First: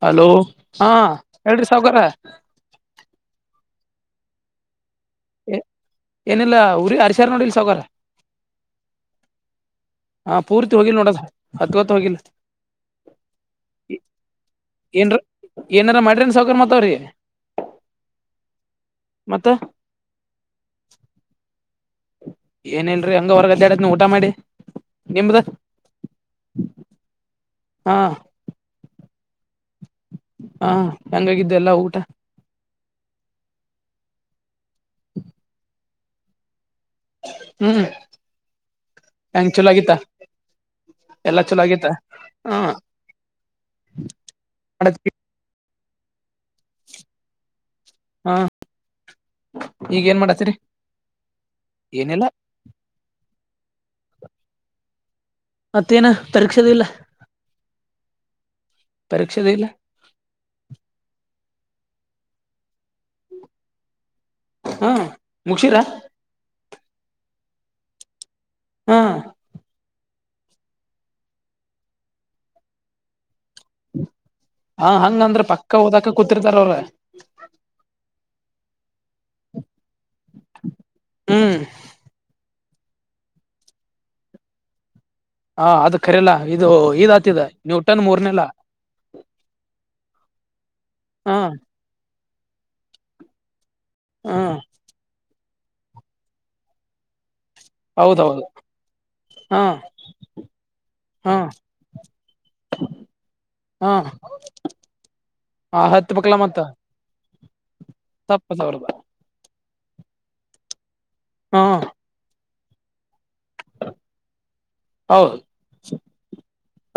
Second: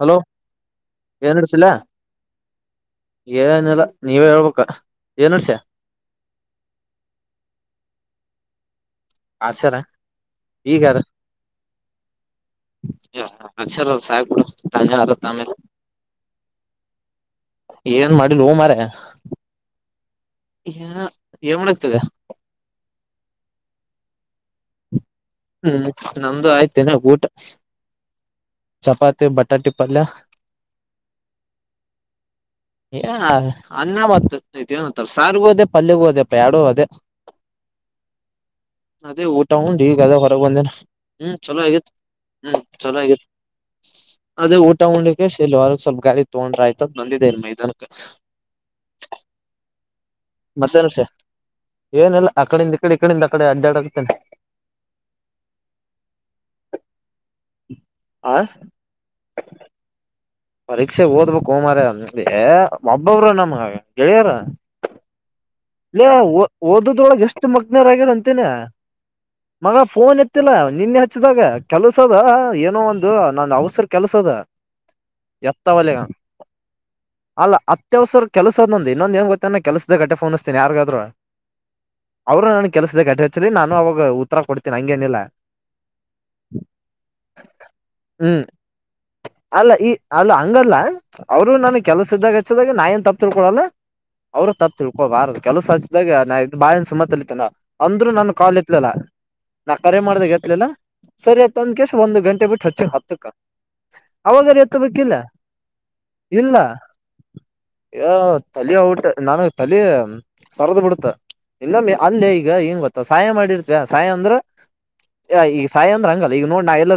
Hello ಹಾ ಏನ ಹೇಳ್ರಿ ಅಡಸಿಲ್ಲ ಸಾವ್ಕಾರ ಏನಲ್ಲ ನೀವೇ ಹೇಳ್ಬೇಕ ಏನ್ ನಡ್ಸ್ಯ ಏನಿಲ್ಲ ಊರಿಗೆ ಹರಶಾರ್ ನೋಡಿಲ್ ಸಾವ್ಕಾರ್ ರ ಹಾ ಪೂರ್ತಿ ಹೋಗಿಲ್ಲ ನೋಡ ಹದ್ವತ್ತು ಹೋಗಿಲ್ ಅಕ್ಷರ ಅಲ್ಲ ಸಾಕ್ ಬಿಡು ಏನ್ರ [unintelligible] ಏನಾರ ಮಾಡ್ರಿನ್ ಸಾವ್ಕಾರ ಮತ್ತವ್ರಿ ಏನನ್ ಮಾಡಿಲ್ಲ ಹೂ ಮಾರಯ ಮತ್ತ ಏ‌ ಏನ್ ಮಾಡುತ್ತಿದ್ದೆ ಏನ್ ಇಲ್ರರಿ ಹಂಗ ಹೊರ್ಗಡತ್ ಊಟ ಮಾಡಿ ನಿಮ್ದ ಹ್ಮ್ ನಮ್ದು ಆಯ್ತೇನೆ ಊಟ ಹಾ ಚಪಾತಿ ಬಟಾಟಿ ಪಲ್ಯ ಹಾ ಹೆಂಗಾಗಿದ್ದೆಲ್ಲ ಊಟ ಏ ಅನ್ನ ಮತ್ತ ಏಂತ ಸಾರ್ಗೂ ಹೋದೆ ಪಲ್ಯಗೂ ಹೋದೆಪ್ಪ ಎರಡು ಹೋದೆ ಹ್ಮ್ ಅದೆ ಊಟ ಹೆಂಗ್ ಚಲೋ ಹುಂಡಿ ಆಗಿತ್ತ ಈಗ ಅದ ಹೊ ಬಂದೇ ಹ್ಮ್ ಎಲ್ಲಾ ಚಲೋ ಆಗಿತ್ತ ಆಗಿತ್ತು ಹಾ ಹ್ಮ್ ಚಲೋ ಆಗಿತ್ತು ಅದೇ ಊಟ ಉನ್ನಕ್ಕೆ ಶಲ್ವರ್ಗ ಸ್ವಲ್ಪ ಗಾಡಿ ತಗೊಂಡ್ರ ಆಯ್ತದ ಬಂದಿದೆೇ ಇಲ್ ಮೈದಾನ ಕ ಹಾ [unintelligible] ಈಗ ಏನ್ ಮಾಡತ್ತೀರಿ ಮತ್ತೆನ್ ವಿಷಯ ಏನಿಲ್ಲ ಏನಲ್ಲ ಅಕಡಿಂದ ಈ ಕಡೆ ಇಕಡಿಂದ ಆಕಡೆ ಅಡ್ಡಾಡ [unintelligible] ಮತ್ತೇನ ಪರೀಕ್ಷೆದ ಇಲ್ಲ ಆ ಪರೀಕ್ಷೆದ ಇಲ್ಲ ಪರೀಕ್ಷೆ ಓದ್ಬೇಕಕ್ ಮಾರಾಯ ಹೆ ಒಬ್ಬೊಬ್ರು ನಮ್ಗ ಗೆಳೆಯರ ಹಾ ಮುಗಸಿರಾ ಇಲ್ಲ ಓದದೊಳಗೆ ಎಷ್ಟು ಮಗ್ನರಗ್ಯರಂತೆ ನಾ ಹಾ ಮಗ ಫೋನ್ ಫೋನ್ ಎತ್ತಿಲ್ಲ ನಿನ್ನೆ ಹಚ್ಚಿದಾಗ ಕೆಲ್ಸದ ಏನೋ ಒಂದು ನನ್ನ ಅವಸರ ಕೆಲ್ಸದ ಹಾ ಹಂಗಂದ್ರ ಎತ್ತ ಪಕ್ಕ ಒಲೆಗ ಓದಾಕ ಕೂತಿರ್ತಾರ ಅವ್ರ ಅಲ್ಲ ಅತ್ಯವಸರ ಕೆಲಸ ಇನ್ನೊಂದ ಏನ್ ಗೊತ್ತ ಕೆಲ್ಸದ ಅಷ್ಟೇ ಫೋನ್ ಹಚ್ಚುತ್ತೇನೆ ಯಾರ್ಗಾದ್ರರು ಹ್ಮ್ ಅವರು ನ ಕೆಲಸದಕ್ಕೆಟ ಹೆಚ್ಚರಿ ನಾನು ಅವಾಗ ಉತ್ತರ ಕೊಡ್ತೀ ಹಂಗೇನಿಲ್ಲ ಹಾ ಅದ ಕಖರಿಯಲ್ಲ ಇದು ಇದ್ ಆತಿದ ನ್ಯೂಟನ್ ಮೂರ್ನೆಲ್ಲ ಹ್ಮ್ ಅಲ್ಲ ಈ ಅಲ್ಲ ಹಂಗಲ್ಲ ಹಾ ಅವರು ನನ್ ಕೆಲಸ ಇದ್ದಾಗ ಹಚ್ಚದಾಗ ನಾ ಏನ್ ತಪ್ಪತಿರ್ಕೊಡಲ್ಲ ಹಾ ಅವರು ತಪ್ಪ ತಿಳ್ಕೋಬಾರ ಕೆಲಸ ಹಚ್ಚಿದಾಗ ನಾ ಬಾಳಿಂದ ಸುಮ್ಮತಲಿತೇನ ಅಂದ್ರು ನಾನು ಹೌದೌದು ಕಾಲ್ ಎತ್ಲಿಲ್ಲ ಹಾ ನಾ ಕರೆ ಮಾಡ್ದ ಎತ್ತಲಿಲ್ಲಾ ಹಾ ಸರಿಯತ ಒಂದ್ ಕೆಸ ಒಂದು ಗಂಟೆ ಬಿಟ್ಟು ಹಚ್ಚ ಹತ್ತಕ್ಕ ಹಾ ಅವಾಗಾರ ಎತ್ತುಬೇಕ್ ಇಲ್ಲ ಆ ಹತ್ತು ಬೇಕಲ ಮತ್ತ ತಪ್ಪದ ತಲಿ ಅವ್ರದ ಔಟ್ ನನ ತಲೆ ಸರದು ಬಿಡುತ್ತ ಹಾ ಇನ್ನೊಮ್ಮೆ ಅಲ್ಲಿ ಈಗ ಏನ್ ಗೊತ್ತ ಸಾಯ ಮಾಡಿರ್ತ ಸಾಯ ಅಂದ್ರೆ ಹೌದು ಈಗ ಸಾಯ ಅಂದ್ರೆ ಹಂಗಲ್ಲ ಈಗ ನೋ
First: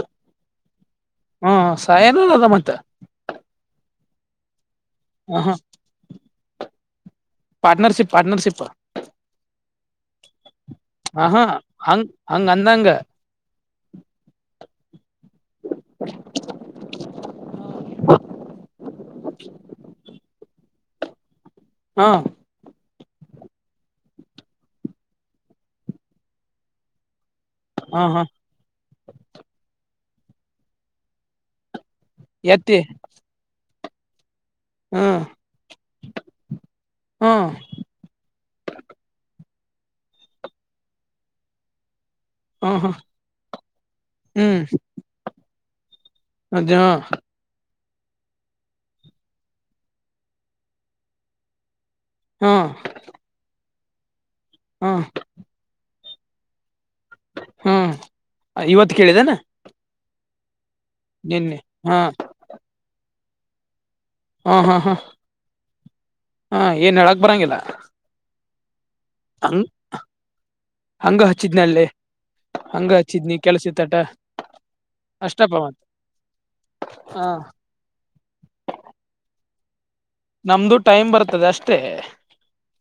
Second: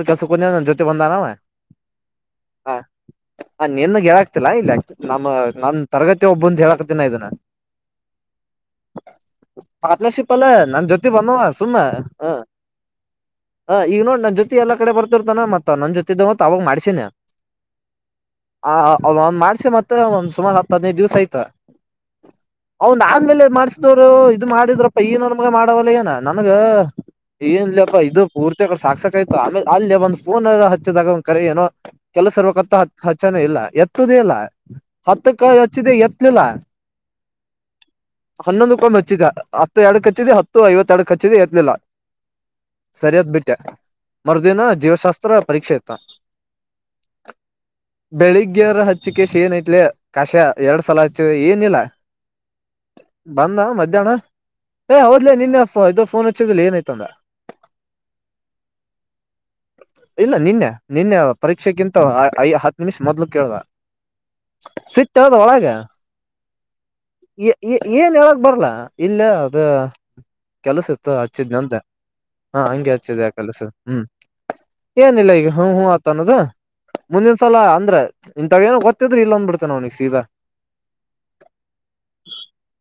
ಕೆಲಸಕ್ಕೆ ಹೋಗಿದ್ದನ್ ನನ್ನ ಜೊತೆ ಬಂದಾನವ ಹ್ಮ ಸಾಯನದ ಮತ್ತ ಹ ನಿನ್ನ್ನಗ್ ಹೇಳಕ್ತಿಲ್ಲ ಇಲ್ಲಿ ಆ ನ ಹ ಹಾ ನನ್ ತರಗತಿ ಒಬ್ಬ ಅಂತ ಹೇಳಾಕ್ತಿನ ಇದನ್ನ ಪಾರ್ಟ್ನರ್ಶಿಪ್ ಪಾರ್ಟ್ನರ್ಶಿಪ್ ಪಾರ್ಟ್ನರ್ ಶಿಪ್ ಅಲ್ಲ ನನ್ ಜೊತಿ ಹ ಬಂದ ಹಾ ಸುಮ್ಮ ಹಂಗ್ ಹ ಹಂಗ ಅಂದಂಗ ಹ ಈಗ ನೋಡ್ ನನ್ ಜೊತಿ ಎಲ್ಲಾ ಕಡೆ ಬರ್ತಿರ್ತಾನ ಮತ್ತ ನನ್ ಜೊತಿದ್ದ ಮತ್ ಅವಾಗ ಮಾಡ್ಸಿನಯ ಆ ಒಂದ್ ಮಾಡಾಸೆ ಮತ್ತೆ ಒಂದ್ ಸುಮಾರು ಹತ್ತ ಹದಿನೈದು ದಿವಸ ಆಯ್ತಾ ಹಾ ನಂದ್ಮೇಲೆ ಮಾಡ್ಸಿದವರು ಇದು ಮಾಡಿದ್ರಪ್ಪ ಈ ನನ್ ಮಗ ಮಾಡವಲ್ಲ ಏನ ನನ್ಗ ಏನಲ್ಲಪ್ಪ ಹಾ ಇದು ಹಾ ಪೂರ್ತಿ ಕಡೆ ಸಾಕ್ಸಕಕಯ್ತು ಆಮೇಲೆ ಅಲ್ಲಿ ಒಂದ್ ಫೋನ್ ಎಲ್ಲ ಹಚ್ಚಿದಾಗ ಒಂದ್ ಕರೆ ಏನೋ ಕೆಲಸ ಇರಬೇಕಂತ ಎತ್ತಿ ಹಚ್ಚಾನೆ ಇಲ್ಲ ಎತ್ತದೇ ಇಲ್ಲ ಹ್ಮ್ ಹತ್ತ ಕ ಅಚ್ಚೀದೆ ಎತ್ಲಿಲ್ಲ ಹ್ಮ್ ಹನ್ನೊಂದು ಕೊಂಡ್ ಹಚ್ಚಿದೆ ಹತ್ತು ಎಡಕ್ ಹಚ್ಚಿದೆ ಹತ್ತು ಐವತ್ತ ಎರಡುಕ್ ಹಚ್ಚಿದೆ ಎತ್ಲಿಲ್ಲ ಹ್ಮ್ ಹ್ಮ್ ಸರಿಯಾದ್ ಬಿಟ್ಟೆ ಮರುದಿನ ಜೀವಶಾಸ್ತ್ರ ಪರೀಕ್ಷೆ ಆಯ್ತ ಅ [unintelligible] ಬೆಳಿಗ್ಗೆರ ಹಚ್ಚಿಕ ವಿಷಯ ಏನಐತ್ಲೆ ಕಶ್ಯ ಎರಡ್ ಸಲ ಹಚ್ಚಿದ ಏನಿಲ್ಲ ಹ್ಮ್ ಬಂದ ಮಧ್ಯಾಹ್ನ ಏ ಹ್ಮ್ ಹೌದ್ಲ ನಿನ್ನೆ ಇದು ಫೋನ್ ಹಚ್ಚಿದಲ್ಲಿ ಏನಯ್ತ ಅಂದ ಹ್ಮ್ ಇವತ್ತು ಕೇಳಿದೆನಾ ಇಲ್ಲ ನಿನ್ನೆ ನಿನ್ನೆ ಪರೀಕ್ಷೆಗಿಂತಐ ಹತ್ತು ನಿಮಿಷ ಮೊದ್ಲು ಕೇಳ್ದ ಹಾ ಹಾ ಹಾ ಸಿತ್ತದ ಒಳಗ ಹಾ ಏನ್ ಹೇಳಕ್ ಬರಂಗಿಲ್ಲ ಏನ್ ಹೇಳಗ್ ಬರ್ಲ ಇಲ್ಲೇ ಅದ ಹಂಗ್ ಕೆಲ್ಸ ಇತ್ತು ಹಂಗ ಹಚ್ಚಿದನಂತೆ ಹಚ್ಚಿದ್ನಲ್ಲಿ ಹಾ ಹಂಗ ಹಂಗೆ ಹಚ್ಚಿದೆ ಆ ಹಚ್ಚಿದ್ನಿ ಕೆಲಸ ಕೆಲ್ಸಿತ್ತಟ ಹ್ಮ್ ಏನಿಲ್ಲ ಈಗ ಅಷ್ಟಪ್ಪ ಹ ಮತ್ ಹ್ ಆತ ಅನ್ನೋದ ಹ ಮುಂದಿನ ಸಲ ಅಂದ್ರೆ ಇಂತಥ ನ ಗೊತ್ತಿದ್ರರು ಇಲ್ಲ ಅಂದ್ ಬಿಡರಿ ನಮ್ದು ಟೈಮ್ ಬರ್ತದೆ ಅಷ್ಟೇ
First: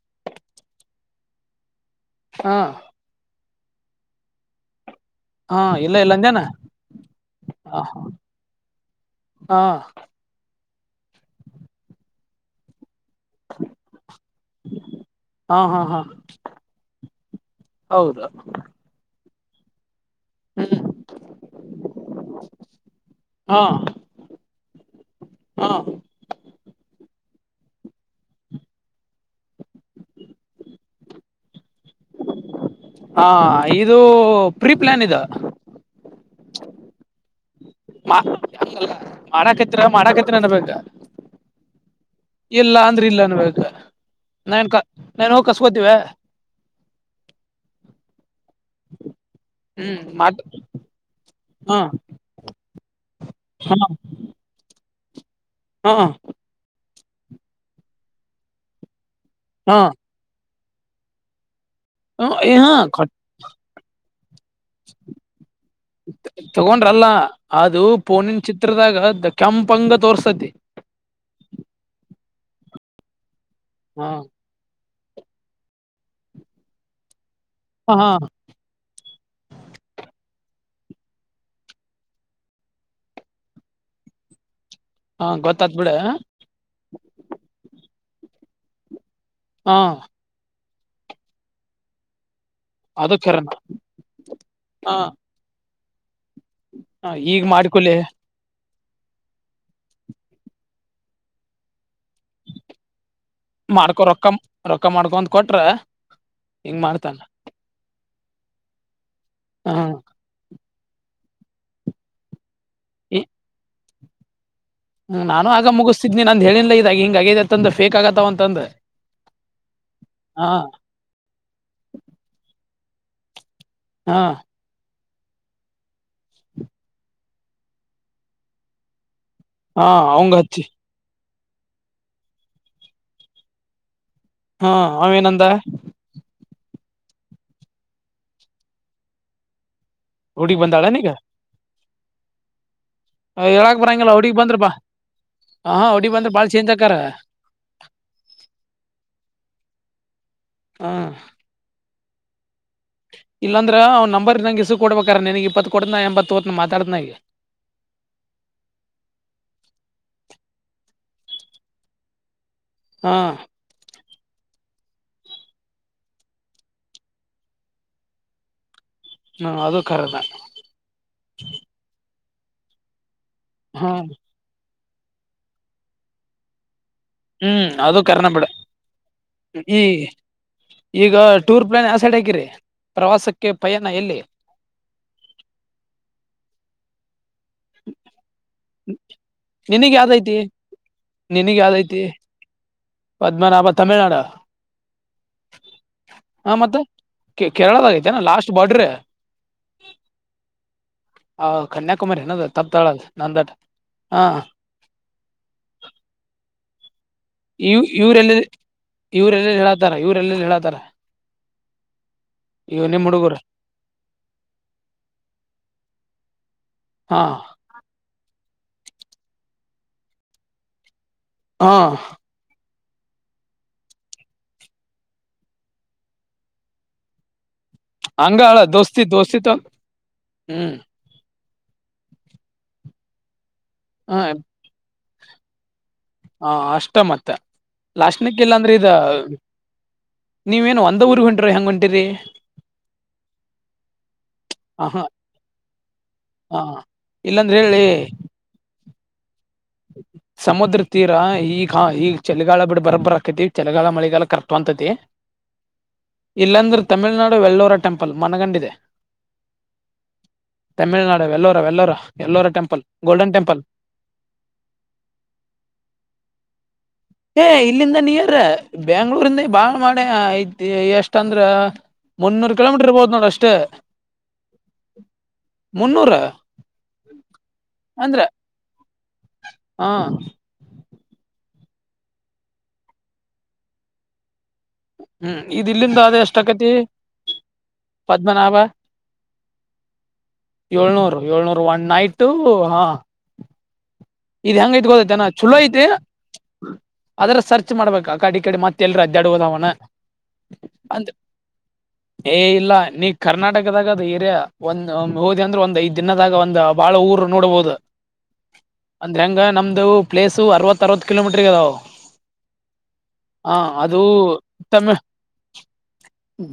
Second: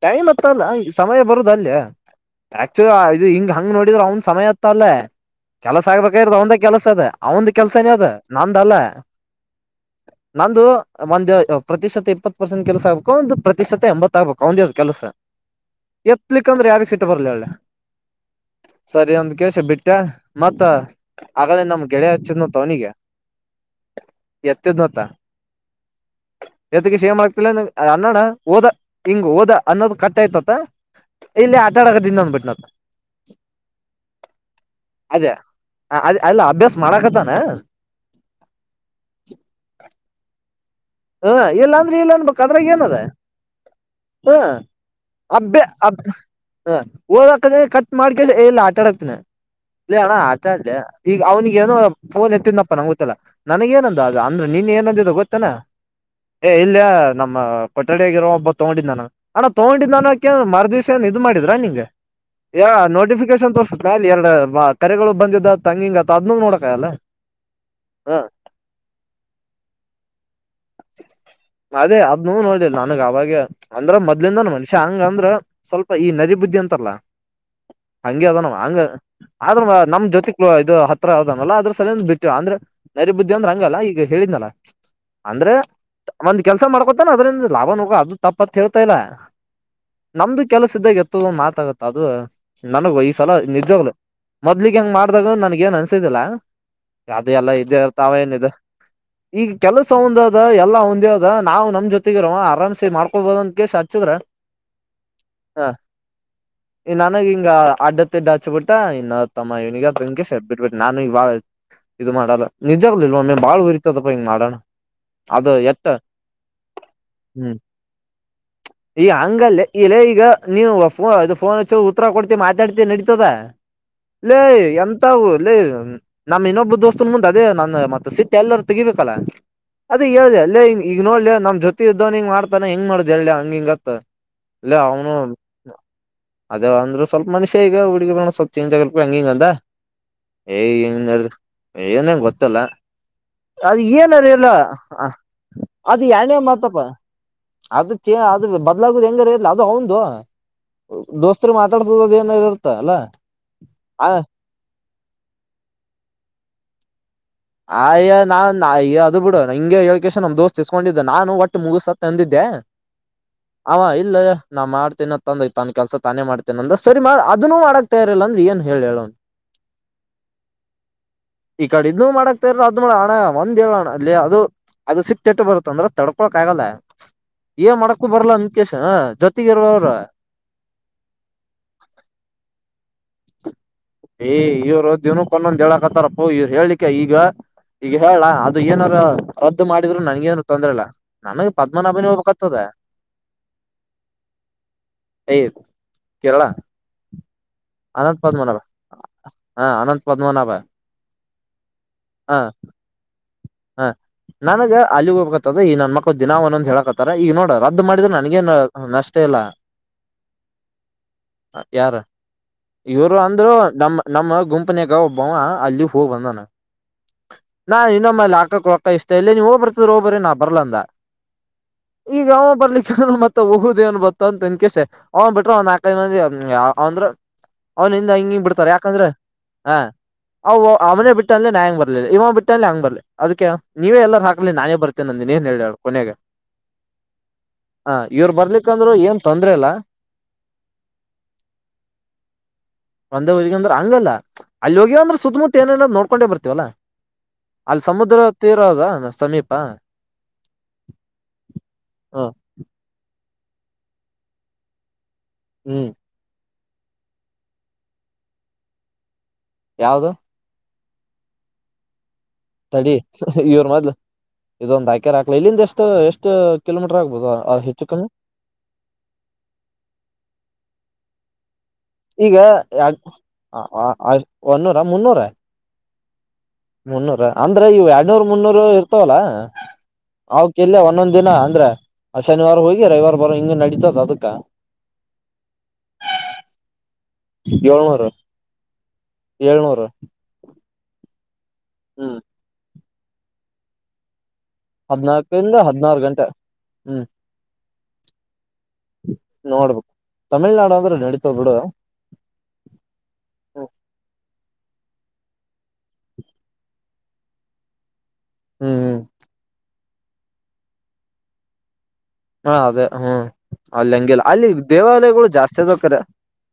ಟೈಮ್ ಹತ್ರ ಅಲ್ಲ ಸಮಯ ಬರುದ ಅಲ್ಲೇ ಹಾ ಆಕ್ಚು ಇದು ಹಿಂಗ ಹಂಗ್ ನೋಡಿದ್ರರು ಅವ್ನ್ ಸಮಯ ಅತ್ತ ಅಲ್ಲೇ ಹಾ ಕೆಲಸ ಇಲ್ಲ ಇಲ್ಲ ಆಗ್ಬೇಕಾಗಿರದು ಅಂದೇನ ಅವದ ಕೆಲ್ಸ ಅದ ಅವಂದ ಹ ಕೆಲ್ಸನೇ ಅದ ನಂದಲ್ಲ ಹಾ ನಂದು ಒಂದು ಪ್ರತಿಶತ ಇಪ್ಪತ್ತು ಪರ್ಸೆಂಟ್ ಕೆಲ್ಸ ಆಗ್ ಒಂದು ಪ್ರತಿಶತ ಎಂಬತ್ತು ಕೆಲಸ ಹಾ ಹಾ ಹಾ ಎತ್ಲಿಕ್ಕೆಂದ್ರೆ ಯ ಸಿಟ್ಟ ಬರ್ಲಿ ಒಳ್ಳ ಹೌದು ಸರಿ ಒಂದ್ ಕೆಲಸ ಬಿಟ್ಟೆ ಮತ್ತ ಹ್ಮ್ ಆಗಲೇ ನಮ್ ಗೆಳೆಯೆ ಹಚ್ಚಿದ್ನ ತ ಅವನಿಗೆ ಹಾ ಎತ್ತದ್ನತ್ತ ಹಾ ಎತ್ತಿಗೆ ಸೇಮ್ ಆಗ್ ಅನ್ನಣ್ಣ ಹೋದ ಹಿಂಗ್ ಹೋದ ಅನ್ನೋದು ಕಟ್ಟ ಆಯತತ್ತ ಇಲ್ಲಿ ಆಟ ಆಡಕದಿಂದ ಅಂದ್ಬಿಟ್ಟನ ಹಾ ಇದು ಪ್ರೀ ಪ್ಲಾನ್ ಇದು ಅದೇ ಅ ಅಲ್ಲ ಅಭ್ಯಾಸ ಮಾಡಕತಾನಾ ಮಾಡಾಕತ್ತ ಮಾಡಾಕತ್ತ ನನ್ ಬ ಹ್ಮ್ ಇಲ್ಲ ಲ್ಲ ಅನ್ಬೇಕ ಅದ್ರಾಗ ಏನದ ಅಂದ್ರ ಇಲ್ಲ ಅನ್ಬೇಕ ಹ್ಮ ನಾನ್ ಕ ನಾನ್ ಹೋಗಿ ಹತ್ತೆ ಕಸ್ಕೋತೀವ ಹತ್ ಹ ಓದಕದ್ರೆ ಕಟ್ ಮಾಡ್ಕ ಇಲ್ಲ ಆಟಾಡತ್ನ ಇಲ್ಲ ಹ್ಮ್ ಅಣ್ಣ ಮಾಡ್ ಅ ಅ ಈಗ ಅವನಿಗೆ ಏನು ಹ ಫೋನ್ ಎತ್ತಿದಪ್ಪ ನಂಗಗೆ ಗೊತ್ತಲ್ಲಾ ನನಗ ಹ ಏನಂದು ಅದು ಅಂದ್ರೆ ನೀನ್ ಏನಂದಿದೆ ಗೊತ್ತನಾ ಹ ಏ ಇಲ್ಲಯ ನಮ್ಮ ಕೊಠಡಿಯ ಆಾಗಿರೋ ಒಬ್ಬ ತಗೊಂಡಿ ದನ ಹಣ್ಣ ಹ ತೊಂಡಿ ಹ ದನಕ್ಕೆ ಮರು ದಿವ್ಸನ್ ಇದ್ ಮಾಡಿದ್ರಾ ನಿಂಗೆ ಯ ಹ ನೋಟಿಫಿಕೇಶನ್ ತೋರ್ಸುತ್ತೆ ಅಲ್ಲಿ ಎರಡು ನೋಡಕಾಗಲ್ಲ ತಗೊಂಡ್ರಲ್ಲ ಅದು ಹ ಪೋನಿನ ಚಿತ್ರದಾಗ ಕೆ ನಿಮ್ ಪಂಗ ತೋರ್ಸತಿ ಅದೇ ಅದನು ನೋಲ್ಲ ನನಗ್ ಅವಾಗ ಅಂದ್ರ ಹ ಮೊದ್ಲಿಂದ ಮನ್ಷ್ಯ ಹಂಗ ಅಂದ್ರ ಸ್ವಲ್ಪ ಈ ನರಿಬುದ್ಧಿ ಅಂತಲ್ಲ ಹ ಹಂಗಗೆ ಅದನು ಹಂಗ ಆದ ನಮ್ ಜೊತೆಕ್ ಕೇಳ ಇದು ಹತ್ರ ಅದನಲ್ಲ ಅದ್ರ ಸಲ ಬಿಟ್ಟಿವ ಅಂದ್ರೆ ನೈರಿ ಬುದ್ಧಿ ಅಂದ ರಂಗಲ್ಲ ಈಗ ಹೇಳಿದ್ನಲ್ಲ ಹಾ ಅಂದ್ರೆ ಗೊತ್ತಾತ್ ಬಿಡ ಒಂದ್ ಕೆಲ್ಸ ಮಾಡ್ಕೊತಾನ ಅದ್ರಂದ ಲಾಭಗ ಅದು ತಪ್ಪತ್ ಹೇಳ್ತಾ ಇಲ್ಲ ಹಾ ನಮ್ದು ಕೆಲಸ ಇದಾಗ ಎತ್ತು ಮಾತಾಗುತ್ತ ಅದು ನನಗು ಈ ಅದು ಸಲ ಖರನ ನಿಜವಾಗ್ಲು ಮೊದ್ಲಿಗೆ ಹೆಂಗ ಹ ಮಾಡ್ದಾಗ ನನ್ಗ ಏನ್ ಅನ್ಸಿದಿಲ್ಲಾ ಅದುೇ ಈಗ ಎಲ್ಲ ಇದೇ ಮಾಡ್ಕೊಲಿ ಇರ್ತಾವ ಏನ ಇದು ಈಗ ಕೆಲಸ ಒಂದ್ ಅದ ಎಲ್ಲ ಒಂದೇ ಅದ ನಾವ್ ನಮ್ ಜೊತೆ ಆರಾಮ್ಸೆ ಮಾಡ್ಕೊಬೋದ ಅಂತ ಕೆಸ ಮಾಡ್ಕೊ ಹಚ್ಚಿದ್ರ ರೊಕ್ಕ ರೊಕ್ಕ ಮಾಡ್ಕೊಂತ ಕೊಟ್ರ ಹ ಹಿಂಗ್ ಈ ಮಾಡ್ತಾನ ನನಗೆ ಹಿಂಗ ಅಡ್ಡ ಡ್ಡ ಹಚ್ಚಬಿಟ್ಟ ಇನ್ನು ತಮ್ಮ ಇವನಿಗೆ ಹ್ಮ್ ತಂಕ ಸಟ್ ಬಿಡ್ಬಿಟ್ಟಿ ನಾನು ಈಗಾಳ ಇದು ಮಾಡಲ್ಲ ನಿಜಾಗಗ್ಲಲ್ ಒಮ್ಮೆ ಬಾಳ ಉರಿತದಪ್ಪ ಹಿಂಗ ಮಾಡೋಣ ಹ್ಮ್ ನಾನು ಅದು ಆಗ ಎಟ್ಟ ಮುಗಿಸ್ತಿದ್ನಿ ನಂದ್ ಹೇಳಿಲ್ಲ ಇದ ಹಿಂಗ ಆಗೇದ ಅತ್ತಂದ ಫೇಕ್ ಆಗತ್ತವ ಅಂತಂದ ಈ ಹಂಗಲ್ಲ ಇಲ್ಲ ಈಗ ಹಾ ನೀವು ಫೋನ್ಚ್ಚ ಉತ್ತರ ಕೊಡ್ತಿ ಮಾ ನಡ ನಡೀತದ ಹಾ ಇಲ್ಲ ಎಂತ ಮವು ಇಲ್ಲಿ ನಮ್ಮ್ ಇನ್ನೊಬ್ಬ ದೋಸ್ತನ್ ಮುಂದೆ ಅದೇ ನಾನ ಮತ್ತ ಸಿಟ್ಟ ಎಲ್ಲರ ತೆಗಿಬೇಕಲ್ಲ ಹಾ ಅದೇ ಅವಂಗ ಹೇಳ್ದ ಅಲ್ಲ ಹಚ್ಚಿ ಈಗ ನೋಡ್ಲಿ ನಮ್ ಜೊತೆ ಇದ್ದವನ್ ಹಿಂಗ ಮಾಡ್ತಾನ ಹೆಂಗ ಮಾಡುದ್ ಎಲ್ಲ ಹಂಗ ಹಿಂಗತ್ತ ಹಾ ಇಲ್ಲ ಅವನು ಅವೇನಂದ ಆದ್ರೆ ಸ್ವಲ್ಪ ಮನುಷ್ಯ ಈಗ ಹುಡುಗ ಸ್ವಲ್ಪ ಚಂಜಗಲ್ಪ ಹಂಗಿಂಗ ಅಂದ ಹುಡುಗಿ ಏ ಬಂದಾಳನೀಗ ಏನಂಗ ಗೊತ್ತಲ್ಲ ಹೇಳಕ್ ಅದು ಬರಂಗಿಲ್ಲ. ಏನಾರ [inaudible] ಇಲ್ಲ ಹ ಹ ಅದ ಹುಡುಗಿ ಬಂದ್ರ ಯಾಡ್ನೇ ಬಾಳ ಚೇಂಜ್ ಮಾತಪಾ ಆಕಾರ ಅದ ಚ ಅದ ಬದ್ಲಾಗುದ ಹೆಂಗಾರ ಇಲ್ಲರಿ. ಅವಂದು ದೋಸ್ತರಿಗ ಮಾತಾಡ್ಸುದ ಅದ ಏನರ ಇರತ್ತ ಇಲ್ಲಾಂದ್ರೆ ಅವ್ ನಂಬರ್ ನಂಗ ಇಸದ ಕೊಡ್ಬೇಕಾರ ನನ್ಗ್ ಇಪ್ಪತ್ತು ಕೊಡ್ತನ ನಾ ಎಂಬತ್ತ್ ತೊಗೋತೆನಿ ಮಾತಾಡತೇನ ಈಗ ಆಯ್ಯ ನಾನ್ ಅಯ್ಯ ಅದು ಬಿಡು ಹಿಂಗೆ ಹೇಳಿಕೆಶಿ ನಮ್ ದೋಸ್ತ್ ಇಸ್ಕೊಂಡಿದ್ದ ನಾನು ಒಟ್ಟ ಮುಗಸ ಅಂತ ಅಂದಿದ್ದೆ. ಹಾ ಅವ ಇಲ್ಲ ನಾ ಮಾಡ್ತೇನ ಅಂತ ಅಂದ ತನ್ ಕೆಲಸ ತಾನೇ ಮಾಡ್ತೇನ ಅಂದ ಸರಿ ಮಾಡ ಅದನ್ನೂ ಮಾಡಕೂ ತಯಾರಿಲ್ಲ ಅಂದ ಏನು ಹೇಳಲಿ ಹೇಳ್ ಹ್ಮ ಅದು ಕರೀನ. ಅದ್ಮಳ ಅಣ್ಣ ಒಂದ್ ಹೇಳ ಅಣ್ಣ ಅಲ್ಲಿ ಅದು ಅದು ಸಿಟ್ಟು ಎಸ್ಟ್ ಬರುತ್ತಂದ್ರ ತಡ್ಕೊಳಕ್ ಆಗಲ್ಲ. ಹ್ಮ್ ಏ ಅದು ಮಾಡಕು ಖರನ ಬರಲ್ಲ ಬಿಡ ಅಂಡಕೇಶಿ ಜೊತೆಗ ಈ ಇರಾವ್ರ ಈಗ ಟೂರ್ ಪ್ಲಾನ್ ಯಾವ ಸೈಡ್ ಹಾಕಿರಿ ಪ್ರವಾಸಕ್ಕೆ ಪಯಣ ಎಲ್ಲಿ ಏ ಇವ್ರು ದಿನಕೊನ್ನೊಂದ್ ಹೇಳಕತ್ತಾರಪ್ಪೋ ಇವ್ ಹೇಳಳ್ಲಿಕ ಈಗ ಈಗ ಹೇಳ್ಯಾ ಅದು ಏನಾರ ರದ್ದು ನಿನಗ್ ಮಾಡಿದ್ರು ಯಾವ್ದೈತಿ ನನ್ಗೇನು ತೊಂದರೆ ಇಲ್ಲ ನನಗೆ ನಿನಗ್ ಯಾವ್ದೈತಿ ಪದ್ಮನಾಬಿನಿ ಹೋಗಬೇಕ ಅಂತ ಆದ. ಪದ್ಮನಾಭ ತಮಿಳ್ನಾಡ ಏಯ್ ಕೇರಳ ಹಾ ಮತ್ತ ಕೇರಳದಾಗ ಐತೆ ಎನ ಅನಂತ್ ಲಾಸ್ಟ್ ಪದ್ಮನಾಭ ಬಾರ್ಡರ್ ಹಾ ಅನಂತ್ ಪದ್ಮನಾಭ ಹ ಕನ್ಯಾಕುಮಾರಿ ಏನ ಹಾ ಅದ ತಪ್ಪಿತಆಲ್ - ಹಾ ನನಗ ಅಲ್ಲಿ ಹೋಗಬೇಕತ್ತದ ಈ ನನ್ ಮಕ್ಳ ದಿನಾ ಒಂದ ಒಂದ ಹೇಳಕತ್ತ ತರ ಈಗ ನೋಡ ರದ್ದು ಇವ್ ಮಾಡಿದ್ರೆ ಇವ್ರೆಲ್ಲ ನನ್ಗೆನ ನಷ್ಟ ಇಲ್ಲ. ಇವ್ರೆಲ್ಲ ಹೇಳತಾರ ಇವ್ರೆಲ್ಲ ಹೇಳತಾರ ಮತ್ತಯಾರ ಇವ್ - ನಿಮ್ ಇವರು ಹುಡುಗರು ಅಂದ್ರು ನಮ್ಮ ನಮ್ಮ ಗುಂಪನ್ಯಾಗ ಒಬ್ಬವ ಅಲ್ಲಿ ಹೋಗ ಬಂದಾನ. ಹಾ ನಾ ಇನ್ನೊಮ್ಮೆ ಅಲ್ಲಿ ಹಾಕು ಗೊತ್ತಆಯ್ತಿ ನೀವ ಹೋಗಿ ಬರ್ತಿದ್ರ ಹೋಗಿ ಬರ್ರಿ ನಾ ಬರಲ್ಲ ಅಂದ ಹಾ ಈಗ ಅವ ಬರ್ಲಿಕ್ಕ ಮತ್ತತ್ ಹೋಗುದೇನ್ ಬತ್ತ ಅಂದಕೇಶಿ ಅವನ್ ಬಿಟ್ರ ಒಂದ ನಾಕೈದು ಮಂದಿ ಅವಂದ್ರ ಅವನ ಹಿಂದ ಹಿಂಗ ಹಂಗ ಹಿಂಗ್ ಅಳ ಬಿಡ್ತಾರೆ ದೋಸ್ತಿ ಯಾಕಂದ್ರೆ ದೋಸ್ತಿ ತ ಹ ಅವು ಹ್ಮ್ ಅವನ ಬಿಟ್ಟ ಬಿಟ್ಟ ಅಲ್ಲಿ ನಾ ಹೆಂಗ ಬರ್ಲಿಲ್ಲ ಇವ ಬಿಟ್ಟಲ್ಲಿ ಹೆಂಗ ಬರ್ಲಿ ಅದಕ್ಕೆ ನೀವೇ ಹ ಎಲ್ಲರೂ ಹಾಕ್ಲಿ ನಾನೇ ಬರ್ತೇನೆ ಅಂದಿನಿ ಏನ್ ಹೇಳಿ ಕೊನೆಗ ಹ ಅಷ್ಟ ಮತ್ತ - ಹ ಇವ್ರ ಬರ್ಲಿಕ್ಕಂದ್ರು ಏನ್ ತೊಂದರೆ ಇಲ್ಲ. ನೀವ ಎನು ಒಂದ ಊರಿಗ ಹೊಂಟಿರಿ ಏನ್ ಹೆಂಗ ಹೊಂಟಿರಿ ಒಂದೇ ಊರಿಗೆ ಅಂದ್ರೆ ಹಂಗಲ್ಲಾ ಅಲ್ಲಿ ಹ ಹಾ ಹೋಗ್ಯವಂದ್ರ ಸುತ್ತಮುತ್ತ ಎನ್ಎನ್ ನೋಡ್ಕೊಂಡೆ ಬರ್ತೀವಲ್ಲಾ. ಇಲ್ಲಂದ್ರ ಹೇಳಿ ಅಲ್ಲಿ ಸಮುದ್ರ ತೀರ ಅದ ಸಮೀಪ ಸಮುದ್ರ ತೀರ ಈಗ ಈಗ ಹ ಚಳಿಗಾಲ ಬಿಡ್ ಬರೊಬ್ಬರ ಆಕೆತ್ತಿ. ಚಳಿಗಾಲ ಮಳಿಗಾಲ ಕರೆಕ್ಟ್ ಹೊಂದತೇತಿ. ಹ್ಮ್ ಇಲ್ಲಾಂದ್ರ ತಮಿಳ್ನಾಡು ವೆಳ್ಳೂರ ಟೆಂಪಲ್ ಮನಗಂಡ ಇದೆ. ಯಾವದು ತಮಿಳ್ನಾಡು ವೆಲ್ಲೋರ ವಲ್ಲೋರ ಎಲ್ಲೋರ ಟೆಂಪಲ್ ಗೋಲ್ಡನ್ ಟೆಂಪಲ್ ಇದೊಂದ ಹಾಕರ್ ಹಾಕ್ಲ ಇಲ್ಲಿಂದ ಎಷ್ಟು ಎಷ್ಟು. ಕಿಲೋಮೀಟರ್ ಆಗ್ಬೋದು ಏ ಹೆಚ್ಚು ಇಲ್ಲಿಂದ ಕಮ್ಮಿ ನಿಯರ್ ಬೆಂಗಳೂರು ಇಂದ ಬಾಳ್ ಮಾಡೇ ಐತಿ ಎಷ್ಟ ಅಂದ್ರ ಈಗ ಯಾಡ್ ಒನ್ನೂರ ಮುನ್ನೂರ ಮುನ್ನೂರ ಮುನ್ನೂರ ಅಂದ್ರ ಇವು ಅಂದ್ರ ಎರಡ್ನೂರ್ ಮುನ್ನೂರು ಇರ್ತಾವಲ್ಲ ಹ ಅವಕ್ಕ ಇಲ್ಲೆ ಒಂದೊಂದ್ ದಿನ ಅಂದ್ರೆ ಶನಿವಾರ ಹೋಗಿ ರವಿವಾರ ಬರೋ ಹಿಂಗ ನಡೀತದ ಅದಕ್ಕ. ಹ್ಮ್ ಇದ್ ಇಲ್ಲಿಂದ ಆದ ಎಷ್ಟ ಅಕೇತಿ. ಏಳ್ನೂರು ಏಳ್ನೂರು. ಏಳ್ನೂರು ಏಳ್ನೂರು ಒನ್ ಹ್ಮ್ ನೈಟು ಹ ಇದ್ ಹೆಂಗ ಹೆಂಗ ಆಯಿತೆ ಗೊತ್ತ ಆಯ್ತಿ ಆನ ಚಲೋ ಹದ್ನಾಕರಿಂದ ಐತಿ ಹದ್ನಾರು ಗಂಟೆ ಹ್ಮ್ ಅದ್ರ ಸರ್ಚ್ ಮಾಡ್ಬೇಕ ಆ ಕಡೆ ಇ ಕಡೆ ಮತ್ತೆ ಎಲ್ಲೆರ ಅಡ್ಯಾಡೋವ ಅದಾವ ಅನ ನೋಡ್ಬೇಕು ತಮಿಳ್ನಾಡು ಅಂದ್ರೆ ನಡಿತದ್ ಬಿಡು. ಏ ಇಲ್ಲ ನೀ ಕರ್ನಾಟಕದಾಗ ಅದ ಏರಿಯಾ ಒಂದ ಹೋದೆ ಅಂದ್ರೆ ಒಂದ್ ಐ್ ದಿನದಾಗ ಒಂದ್ ಬಹಳ ಊರ್ ನೋಡ್ಬಹುದು ಹ್ಮ್ ಅಂದ್ರೆ ಹೆಂಗ ನಮ್ದ ಪ್ಲೇಸ್ ಅವತ್ತ ಅರವ ಕಿಲೋಮೀಟರ್ ಅದಾವ್ ಹಾ ಅದೇ ಹ್ಮ್ ಅಲ್ಲಿ ಹಂಗಿಲ್ಲ ಅಲ್ಲಿ ತಮ್ಮ ದೇವಾಲಯಗಳು ಜಾಸ್ತಿ ಅದಕ್ಕ್ರ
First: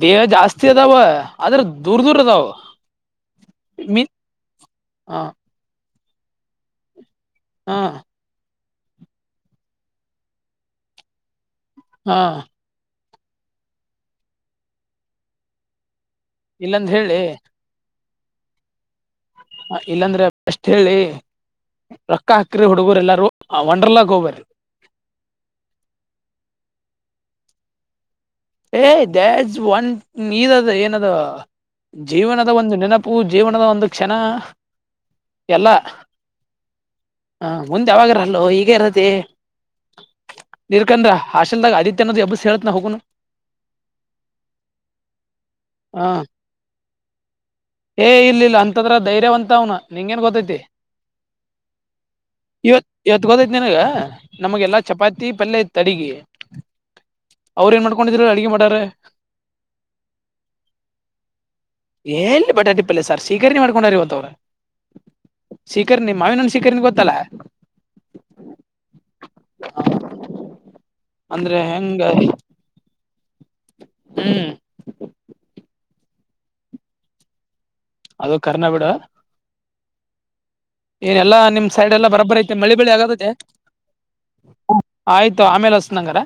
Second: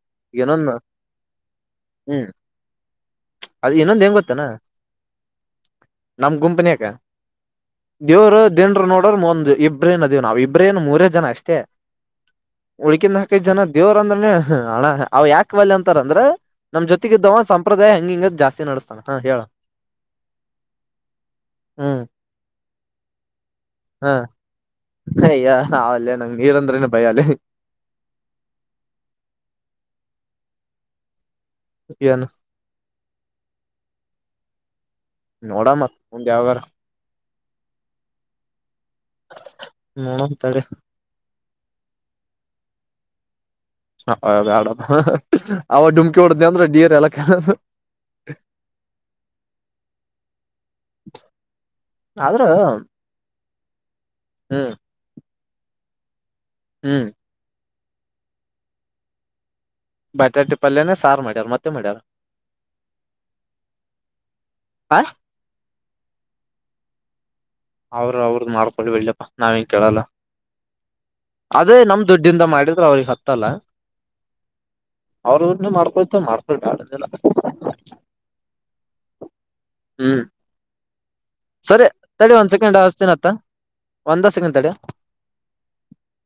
ದೇಹ ಜಾಸ್ತಿ ಅದಾವ ಆದದ್ರ ದೂರ್ ದೂರ ಅದಾವ ಅದ ಮೀ ಇನ್ನೊಂದ ಏನ್ ಗೊತ್ತನಾ ಹಾ ನಮ್ ಗುಂಪ್ ನಾಗ ದೇವರು ದನ್ರು ನೋಡ್ರ ಒಂದ್ ಇಬ್ರೇನದೇವ್ ನಾವವು ಇಬ್ರು ಇಬ್್ರೇನ್ ಮೂರೇ ಜನ ಅಷ್ಟೇ ಹಾ ಹುಳಕಿಂದ [unintelligible] ಹಾಕಿದ ಜನ ದೇವ್ರ ಅಂದ್ರನೆ ಹಣ್ಣ ಅವ್ ಯಾಕಕ್ ಬಲ್ ಅಂತಾರ ಅಂದ್ರ ನಮ್ ಇಲ್ಲಂದ ಜೊತೆಗ ಹೇಳಿ ಇದವ ಸಂಪ್ರದಾಯ ಹೆಂಗ ಹಿಂಗ ಜಾಸ್ತಿ ನಡೆಸ್ತಾನೆ ಹ ಇಲ್ಲಾಂದ್ರೆ ಎಷ್ಟ್ ಹೇಳಿ ಹ್ಮ್ ರೊಕ್ಕ ಹಾಕ್ರ ಹುಡುಗರು ಎಲ್ಲಾರು ಒಂಡರ್ಲ ಗೆ ಹಾ ಹೋಗುವೆ ಅಯ್ಯ ನಾವಲ್ಲೇ ನಂಗ್ ನೀರಂದ್ರೆನು ಭಯ ಅಲ್ಲಿ ಏಯ್ ದ್ಯಾಸ್ ಒನ್ ಇದ ಅದ ಏನದ [unintelligible] ಏನ್ ಜೀವನದ ಒಂದು ನೆನಪು ಜೀವನದ ಒಂದು ಕ್ಷಣ ಎಲ್ಲಾ ನೋಡೋಣ ಒಂದು ಯಾವುದಾದರೂ ಹ ಮುಂದೆ ಯಾವಾಗರಲ್ಲೋ ಹೀಗ ಇರತಿ ನೋಡಮ್ ತಡಿ [unintelligible] ಹಾಲ್ದ ಆದತ್ಯನದು ಎಬ್ು ಹೇಳಳ್ನ ಹೋಗೋನು [unintelligible] ಹದಡ ಅವ ಹ ಡಮ್ಕಿ ಹೊಡ್ದ ಅಂದ್ರೆ ಡೇರ್ ಎಲ್ಲ ಕೆ [unintelligible] ಏ ಇಲ್ಲ ಇಲ್ಲ ಅಂತದ್ರ ಧೈರ್ಯವಂತ ಅವನ ನಿಂಗ ನ್ ಗೊತ್ತೈತಿ ಆದ್ರ ಇವತ್ ಇವತ್ಗೋದೈತ್ ನನ್ಗ ನಮಗೆ ಹ್ಮ್ ಎಲ್ಲಾ ಚಪಾತಿ ಪಲ್ಯ ತ್ ಅಡಗಿ ಹ್ಮ್ ಅವ್ರ ಏನ್ ಮಾಡ್ಕೊಂಡಿದ್ರು ಅಡುಗೆ ಮಾಡೋರೆ ಬಟಾಣಿ ಪಲ್ಯ ಎಲ್ಲಿ ಬಟಾಟಿ ಪಲ್ಯ ಸಾರ್ ಸ್ವೀಕಣೆ ಮಾಡ್ಕೊಂಡ್ರವಂತವ್ರ ಶ್ರೀಕಾಂಣ್ ಮಾವಿನ್ಣ ಶ್ರೀಕಾಂಣ್ ಗೊತ್ತಲ್ಲಾ ಅವ್ರ ಅವ್ರದ್ದ ಮಾಡ್ಕೊೊಳ್ಳಿ ಬೆಳ್ಳ್ಯಪ್ಪ ನಾವಿಂಗ ಕೇಳಲ್ಲ [unintelligible] ಅಂದ್ರೆ ಅದೇ ಹೆಂಗ ನಮ್ ದುಡ್ಡಿಂದ ಮಾಡಿದ್ರ ಅವ್ರಿಗೆ ಹತ್ತ ಗತ್ತಲ್ಲ ಹ್ಮ್ ಅವರುನ್ನು ಮಾಡ್ಕೊಯತ ಮಾಡ್ಕೊು ಮಾಡಿಲ್ಲ [unintelligible] ಅದು ಕರ್ಮ ಬಿಡ ಹ್ಮ್ ಎಲ್ಲಾ ನಿಮ್ ಸರಿ ಸೈಡ್ ಎಲ್ಲಾ ತಡಿ ಬರಬರ್ ಒಂದ್ ಐತೆ ಮಳಿ ಸೆಕೆಂಡ್ ಬಳಿ ಹಸ್ತೀನತ್ತ ಆಗದದೆ ಒಂದ ಸೆಕೆಂಡ್ ತಡಿ ಆಯ್ತು ಆಮೇಲೆ ಹೊಸನಂಗಾರ